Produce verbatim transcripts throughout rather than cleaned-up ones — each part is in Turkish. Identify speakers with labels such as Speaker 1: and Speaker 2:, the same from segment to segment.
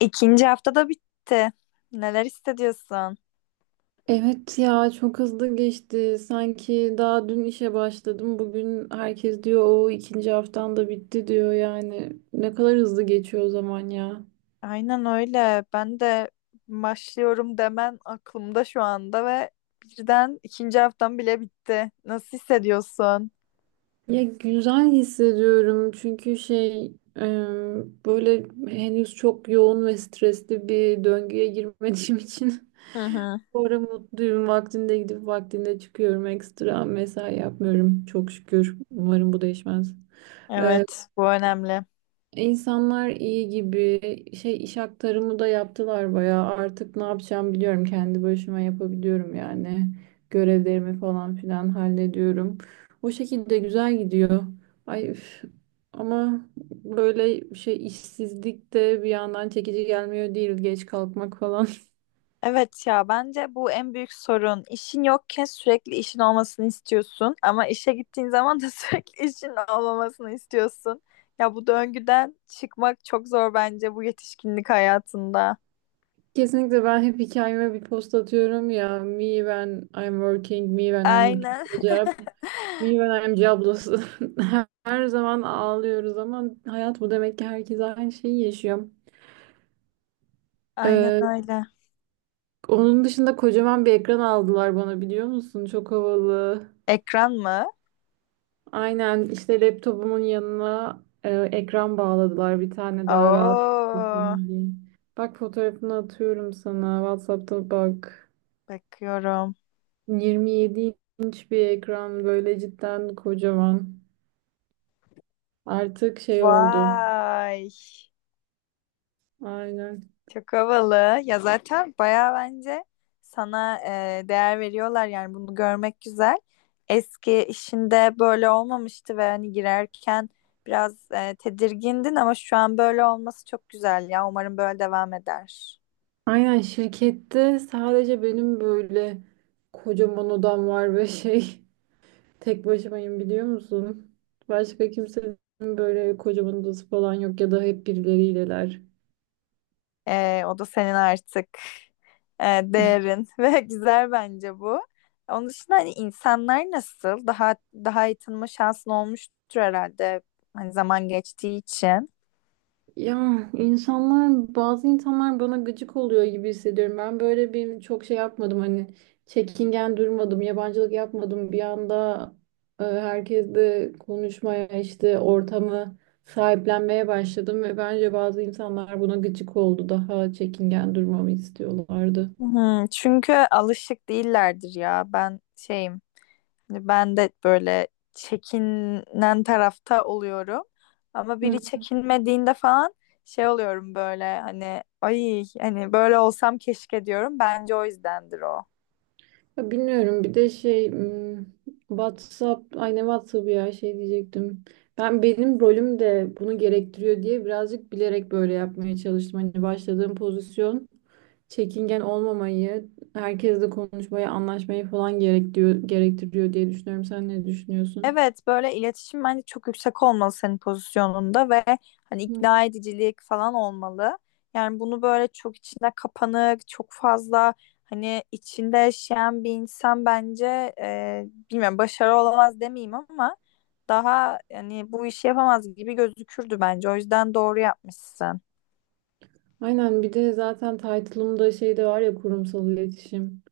Speaker 1: İkinci haftada bitti. Neler hissediyorsun?
Speaker 2: Evet ya çok hızlı geçti. Sanki daha dün işe başladım. Bugün herkes diyor o ikinci haftan da bitti diyor yani. Ne kadar hızlı geçiyor o zaman ya.
Speaker 1: Aynen öyle. Ben de başlıyorum demen aklımda şu anda ve birden ikinci haftam bile bitti. Nasıl hissediyorsun?
Speaker 2: Ya güzel hissediyorum çünkü şey e, böyle henüz çok yoğun ve stresli bir döngüye girmediğim için
Speaker 1: Hı hı.
Speaker 2: bu ara mutluyum. Vaktinde gidip vaktinde çıkıyorum. Ekstra mesai yapmıyorum çok şükür. Umarım bu değişmez.
Speaker 1: Evet, bu önemli.
Speaker 2: İnsanlar iyi gibi şey iş aktarımı da yaptılar bayağı. Artık ne yapacağımı biliyorum. Kendi başıma yapabiliyorum yani. Görevlerimi falan filan hallediyorum. O şekilde güzel gidiyor. Ay üf. Ama böyle şey işsizlik de bir yandan çekici gelmiyor değil, geç kalkmak falan.
Speaker 1: Evet ya bence bu en büyük sorun. İşin yokken sürekli işin olmasını istiyorsun ama işe gittiğin zaman da sürekli işin olmamasını istiyorsun. Ya bu döngüden çıkmak çok zor bence bu yetişkinlik hayatında.
Speaker 2: Kesinlikle, ben hep hikayeme bir post atıyorum ya. Me when I'm working, me when I'm looking
Speaker 1: Aynen.
Speaker 2: for a job. Milyonerci ablası. Her zaman ağlıyoruz ama hayat bu demek ki, herkes aynı şeyi yaşıyor.
Speaker 1: Aynen
Speaker 2: Ee,
Speaker 1: öyle.
Speaker 2: onun dışında kocaman bir ekran aldılar bana, biliyor musun? Çok havalı.
Speaker 1: Ekran mı?
Speaker 2: Aynen, işte laptopumun yanına e, ekran bağladılar bir tane, daha rahat
Speaker 1: Oo,
Speaker 2: edeyim diye. Bak, fotoğrafını atıyorum sana. WhatsApp'ta bak.
Speaker 1: bakıyorum.
Speaker 2: yirmi yedi inç bir ekran, böyle cidden kocaman. Artık şey oldu.
Speaker 1: Vay,
Speaker 2: Aynen.
Speaker 1: çok havalı. Ya zaten bayağı bence sana e, değer veriyorlar yani bunu görmek güzel. Eski işinde böyle olmamıştı ve hani girerken biraz e, tedirgindin ama şu an böyle olması çok güzel ya. Umarım böyle devam eder.
Speaker 2: Aynen, şirkette sadece benim böyle kocaman odam var ve şey tek başımayım, biliyor musun? Başka kimsenin böyle kocaman odası falan yok ya da hep birileriyle.
Speaker 1: Ee, o da senin artık e, değerin ve güzel bence bu. Onun dışında hani insanlar nasıl? Daha daha iyi tanıma şansın olmuştur herhalde. Hani zaman geçtiği için.
Speaker 2: Ya insanlar, bazı insanlar bana gıcık oluyor gibi hissediyorum. Ben böyle bir çok şey yapmadım hani, çekingen durmadım, yabancılık yapmadım. Bir anda e, herkesle konuşmaya, işte ortamı sahiplenmeye başladım ve bence bazı insanlar buna gıcık oldu. Daha çekingen durmamı istiyorlardı.
Speaker 1: Hı, çünkü alışık değillerdir ya. Ben şeyim. Hani ben de böyle çekinen tarafta oluyorum. Ama biri çekinmediğinde falan şey oluyorum böyle hani ay hani böyle olsam keşke diyorum. Bence o yüzdendir o.
Speaker 2: Ya Bilmiyorum bir de şey m, WhatsApp aynı WhatsApp ya, şey diyecektim. Ben, benim rolüm de bunu gerektiriyor diye birazcık bilerek böyle yapmaya çalıştım. Hani başladığım pozisyon çekingen olmamayı, herkesle konuşmayı, anlaşmayı falan gerektiriyor, gerektiriyor diye düşünüyorum. Sen ne düşünüyorsun?
Speaker 1: Evet böyle iletişim bence çok yüksek olmalı senin pozisyonunda ve hani
Speaker 2: Hı.
Speaker 1: ikna edicilik falan olmalı. Yani bunu böyle çok içine kapanık, çok fazla hani içinde yaşayan bir insan bence e, bilmiyorum başarı olamaz demeyeyim ama daha yani bu işi yapamaz gibi gözükürdü bence. O yüzden doğru yapmışsın.
Speaker 2: Aynen, bir de zaten title'ımda şey de var ya, kurumsal iletişim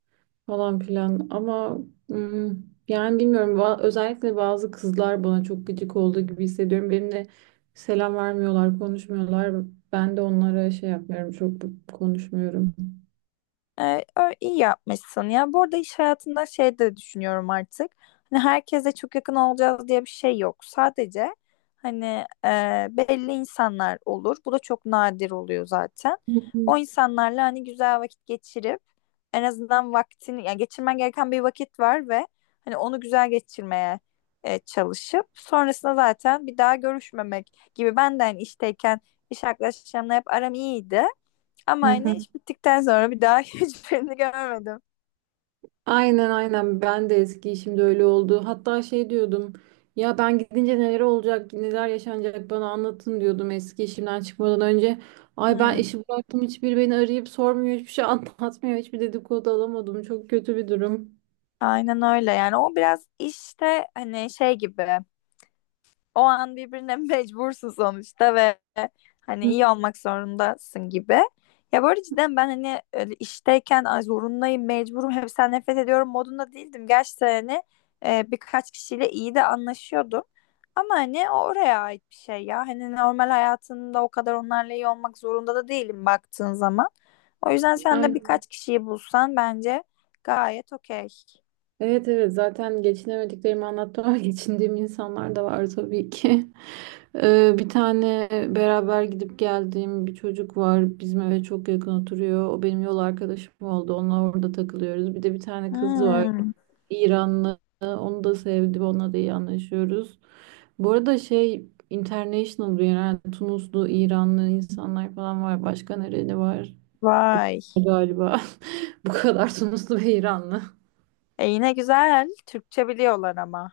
Speaker 2: falan filan, ama mm, yani bilmiyorum, Ba- özellikle bazı kızlar bana çok gıcık olduğu gibi hissediyorum. Benimle selam vermiyorlar, konuşmuyorlar. Ben de onlara şey yapmıyorum, çok konuşmuyorum.
Speaker 1: Ee, ö- iyi yapmışsın ya. Bu arada iş hayatında şey de düşünüyorum artık. Hani herkese çok yakın olacağız diye bir şey yok. Sadece hani e, belli insanlar olur. Bu da çok nadir oluyor zaten.
Speaker 2: Hı hı.
Speaker 1: O insanlarla hani güzel vakit geçirip en azından vaktini yani geçirmen gereken bir vakit var ve hani onu güzel geçirmeye e, çalışıp sonrasında zaten bir daha görüşmemek gibi. Ben de hani işteyken iş arkadaşlarımla hep aram iyiydi.
Speaker 2: Hı
Speaker 1: Ama
Speaker 2: hı.
Speaker 1: yine iş bittikten sonra bir daha hiçbirini görmedim.
Speaker 2: Aynen aynen, ben de eski işimde öyle oldu. Hatta şey diyordum ya, ben gidince neler olacak, neler yaşanacak bana anlatın diyordum eski işimden çıkmadan önce. Ay, ben
Speaker 1: Hmm,
Speaker 2: işi bıraktım, hiçbir beni arayıp sormuyor, hiçbir şey anlatmıyor, hiçbir dedikodu alamadım, çok kötü bir durum.
Speaker 1: aynen öyle yani o biraz işte hani şey gibi. O an birbirine mecbursun sonuçta ve hani iyi olmak zorundasın gibi. Ya bu arada cidden ben hani öyle işteyken ay zorundayım, mecburum, hepsinden nefret ediyorum modunda değildim. Gerçi hani e, birkaç kişiyle iyi de anlaşıyordum. Ama hani o oraya ait bir şey ya. Hani normal hayatında o kadar onlarla iyi olmak zorunda da değilim baktığın zaman. O yüzden sen de
Speaker 2: Aynen.
Speaker 1: birkaç kişiyi bulsan bence gayet okey.
Speaker 2: Evet evet, zaten geçinemediklerimi anlattım ama geçindiğim insanlar da var tabii ki. Ee, bir tane beraber gidip geldiğim bir çocuk var. Bizim eve çok yakın oturuyor. O benim yol arkadaşım oldu. Onunla orada takılıyoruz. Bir de bir tane kız var.
Speaker 1: Hmm,
Speaker 2: İranlı. Onu da sevdim. Onunla da iyi anlaşıyoruz. Bu arada şey, international bir, yani Tunuslu, İranlı insanlar falan var. Başka nereli var?
Speaker 1: vay.
Speaker 2: Galiba bu kadar, Tunuslu ve İranlı.
Speaker 1: E yine güzel. Türkçe biliyorlar ama.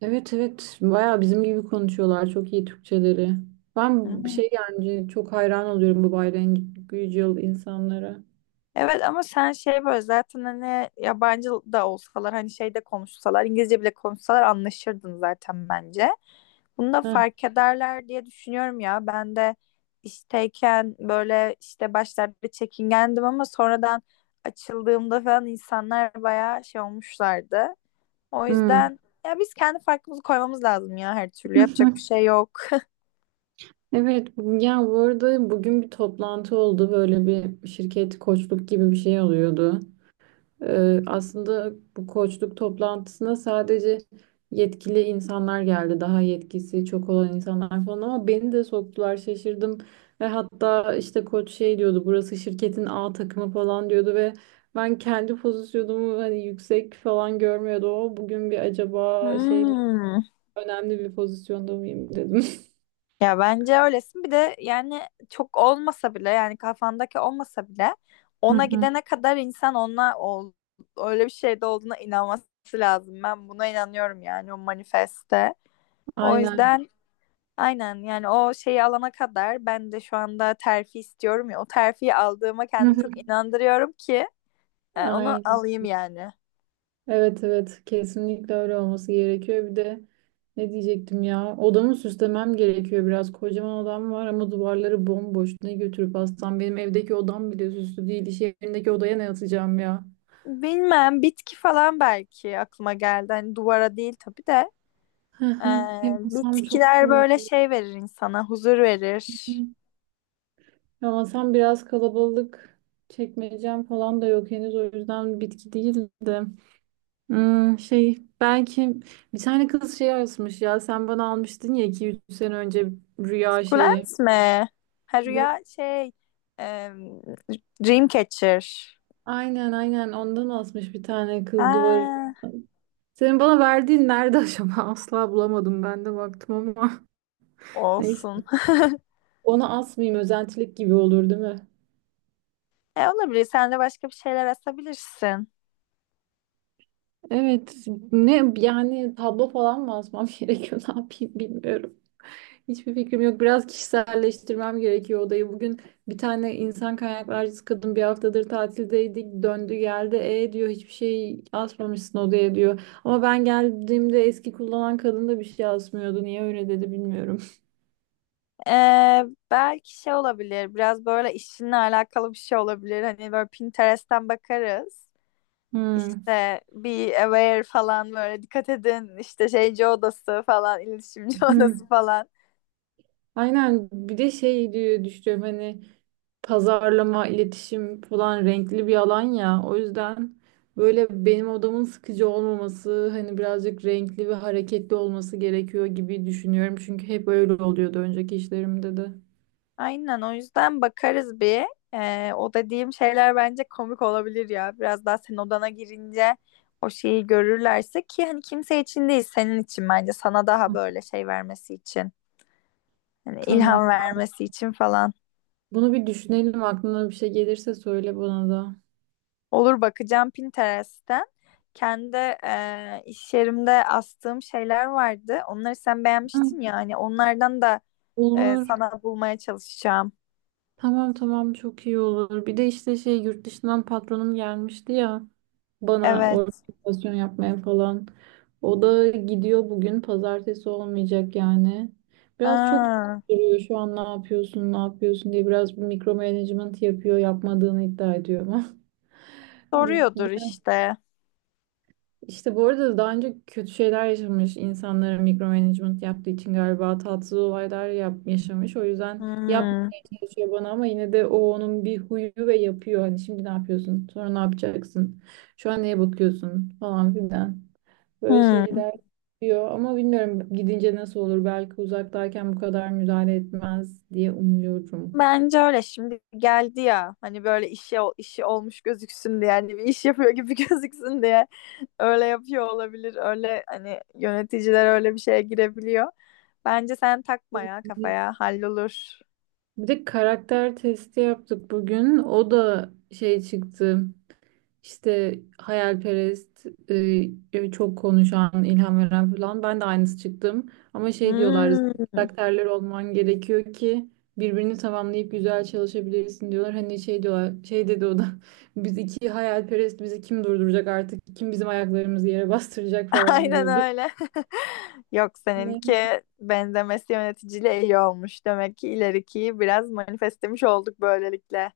Speaker 2: Evet evet, bayağı bizim gibi konuşuyorlar, çok iyi Türkçeleri. Ben bir
Speaker 1: Hı.
Speaker 2: şey, yani çok hayran oluyorum bu gayrimenkul insanlara.
Speaker 1: Evet ama sen şey böyle zaten hani yabancı da olsalar hani şeyde konuşsalar İngilizce bile konuşsalar anlaşırdın zaten bence. Bunu da
Speaker 2: Heh.
Speaker 1: fark ederler diye düşünüyorum ya. Ben de işteyken böyle işte başlarda çekingendim ama sonradan açıldığımda falan insanlar bayağı şey olmuşlardı. O
Speaker 2: Hmm.
Speaker 1: yüzden ya biz kendi farkımızı koymamız lazım ya her türlü yapacak bir şey yok.
Speaker 2: Evet ya, bu arada bugün bir toplantı oldu, böyle bir şirket koçluk gibi bir şey oluyordu. Ee, aslında bu koçluk toplantısına sadece yetkili insanlar geldi. Daha yetkisi çok olan insanlar falan, ama beni de soktular, şaşırdım. Ve hatta işte koç şey diyordu, burası şirketin A takımı falan diyordu ve ben kendi pozisyonumu hani yüksek falan görmüyordum. O bugün bir, acaba şey mi,
Speaker 1: Hmm.
Speaker 2: önemli bir pozisyonda mıyım dedim.
Speaker 1: Ya bence öylesin. Bir de yani çok olmasa bile yani kafandaki olmasa bile
Speaker 2: Hı
Speaker 1: ona
Speaker 2: hı.
Speaker 1: gidene kadar insan ona ol, öyle bir şeyde olduğuna inanması lazım. Ben buna inanıyorum yani o manifeste. O
Speaker 2: Aynen.
Speaker 1: yüzden aynen yani o şeyi alana kadar ben de şu anda terfi istiyorum ya. O terfiyi aldığıma
Speaker 2: Hı
Speaker 1: kendimi
Speaker 2: hı.
Speaker 1: çok inandırıyorum ki e, onu
Speaker 2: Aynen.
Speaker 1: alayım yani.
Speaker 2: Evet evet, kesinlikle öyle olması gerekiyor. Bir de ne diyecektim ya, odamı süslemem gerekiyor biraz. Kocaman odam var ama duvarları bomboş. Ne götürüp atsam, benim evdeki odam bile süslü değil. İş yerindeki odaya ne atacağım ya?
Speaker 1: Bilmem bitki falan belki aklıma geldi. Hani duvara değil tabii de.
Speaker 2: Hı
Speaker 1: Ee,
Speaker 2: hı. Yapmasam çok
Speaker 1: bitkiler böyle
Speaker 2: kalabalık.
Speaker 1: şey verir insana, huzur verir.
Speaker 2: Yamasam biraz kalabalık. Çekmeyeceğim falan da yok henüz, o yüzden bitki değil de. Hmm, şey belki, bir tane kız şey yazmış ya, sen bana almıştın ya iki üç sene önce, rüya şeyi.
Speaker 1: Sukulent mi? Ha rüya şey, e, Dreamcatcher.
Speaker 2: Aynen aynen, ondan asmış bir tane kız duvarı.
Speaker 1: Ha,
Speaker 2: Senin bana verdiğin nerede acaba? Asla bulamadım, ben de baktım ama. Neyse.
Speaker 1: olsun.
Speaker 2: Onu asmayayım, özentilik gibi olur değil mi?
Speaker 1: E olabilir. Sen de başka bir şeyler asabilirsin.
Speaker 2: Evet. Ne yani, tablo falan mı asmam gerekiyor? Ne yapayım bilmiyorum. Hiçbir fikrim yok. Biraz kişiselleştirmem gerekiyor odayı. Bugün bir tane insan kaynaklarcısı kadın, bir haftadır tatildeydik, döndü geldi. E diyor, hiçbir şey asmamışsın odaya diyor. Ama ben geldiğimde eski kullanan kadın da bir şey asmıyordu. Niye öyle dedi bilmiyorum.
Speaker 1: Ee, belki şey olabilir. Biraz böyle işinle alakalı bir şey olabilir. Hani böyle Pinterest'ten bakarız.
Speaker 2: Hmm.
Speaker 1: İşte be aware falan böyle dikkat edin. İşte şeyci odası falan, iletişimci odası
Speaker 2: Hmm.
Speaker 1: falan.
Speaker 2: Aynen, bir de şey diye düşünüyorum hani, pazarlama, iletişim falan renkli bir alan ya. O yüzden böyle benim odamın sıkıcı olmaması, hani birazcık renkli ve hareketli olması gerekiyor gibi düşünüyorum. Çünkü hep öyle oluyordu önceki işlerimde de.
Speaker 1: Aynen o yüzden bakarız bir. Ee, o dediğim şeyler bence komik olabilir ya. Biraz daha sen odana girince o şeyi görürlerse ki hani kimse için değil senin için bence sana daha
Speaker 2: Hı.
Speaker 1: böyle şey vermesi için. Hani
Speaker 2: Tamam.
Speaker 1: ilham vermesi için falan.
Speaker 2: Bunu bir düşünelim. Aklına bir şey gelirse söyle bana da.
Speaker 1: Olur bakacağım Pinterest'ten. Kendi e, iş yerimde astığım şeyler vardı. Onları sen
Speaker 2: Hı,
Speaker 1: beğenmiştin ya hani onlardan da e,
Speaker 2: olur.
Speaker 1: sana bulmaya çalışacağım.
Speaker 2: Tamam tamam, çok iyi olur. Bir de işte şey, yurt dışından patronum gelmişti ya. Bana
Speaker 1: Evet.
Speaker 2: organizasyon yapmaya falan. O da gidiyor bugün. Pazartesi olmayacak yani. Biraz çok
Speaker 1: Ha,
Speaker 2: soruyor, şu an ne yapıyorsun, ne yapıyorsun diye, biraz mikro management yapıyor, yapmadığını iddia ediyor ama.
Speaker 1: soruyordur işte.
Speaker 2: İşte, bu arada daha önce kötü şeyler yaşamış insanlara mikro management yaptığı için galiba tatsız olaylar yap yaşamış. O yüzden
Speaker 1: Hmm.
Speaker 2: yapmaya çalışıyor bana ama yine de o onun bir huyu ve yapıyor. Hani şimdi ne yapıyorsun? Sonra ne yapacaksın? Şu an neye bakıyorsun? Falan filan. Böyle
Speaker 1: Hmm.
Speaker 2: şeyler yapıyor ama bilmiyorum gidince nasıl olur. Belki uzaktayken bu kadar müdahale etmez diye umuyorum.
Speaker 1: Bence öyle şimdi geldi ya hani böyle işi işi olmuş gözüksün diye yani bir iş yapıyor gibi gözüksün diye öyle yapıyor olabilir öyle hani yöneticiler öyle bir şeye girebiliyor. Bence sen takma ya kafaya hallolur.
Speaker 2: Bir de karakter testi yaptık bugün. O da şey çıktı. İşte hayalperest, e, e, çok konuşan, ilham veren falan. Ben de aynısı çıktım. Ama şey diyorlar, zıt
Speaker 1: Hmm.
Speaker 2: karakterler olman gerekiyor ki birbirini tamamlayıp güzel çalışabilirsin diyorlar. Hani şey diyorlar, şey dedi o da. Biz iki hayalperest, bizi kim durduracak artık? Kim bizim ayaklarımızı yere bastıracak falan
Speaker 1: Aynen
Speaker 2: diyordu.
Speaker 1: öyle. Yok
Speaker 2: Ne?
Speaker 1: seninki benzemesi yöneticiyle iyi olmuş. Demek ki ilerikiyi biraz manifestemiş olduk böylelikle.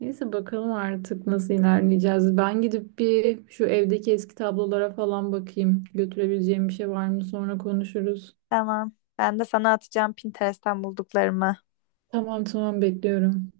Speaker 2: Neyse, bakalım artık nasıl ilerleyeceğiz. Ben gidip bir şu evdeki eski tablolara falan bakayım. Götürebileceğim bir şey var mı? Sonra konuşuruz.
Speaker 1: Tamam. Ben de sana atacağım Pinterest'ten bulduklarımı.
Speaker 2: Tamam tamam, bekliyorum.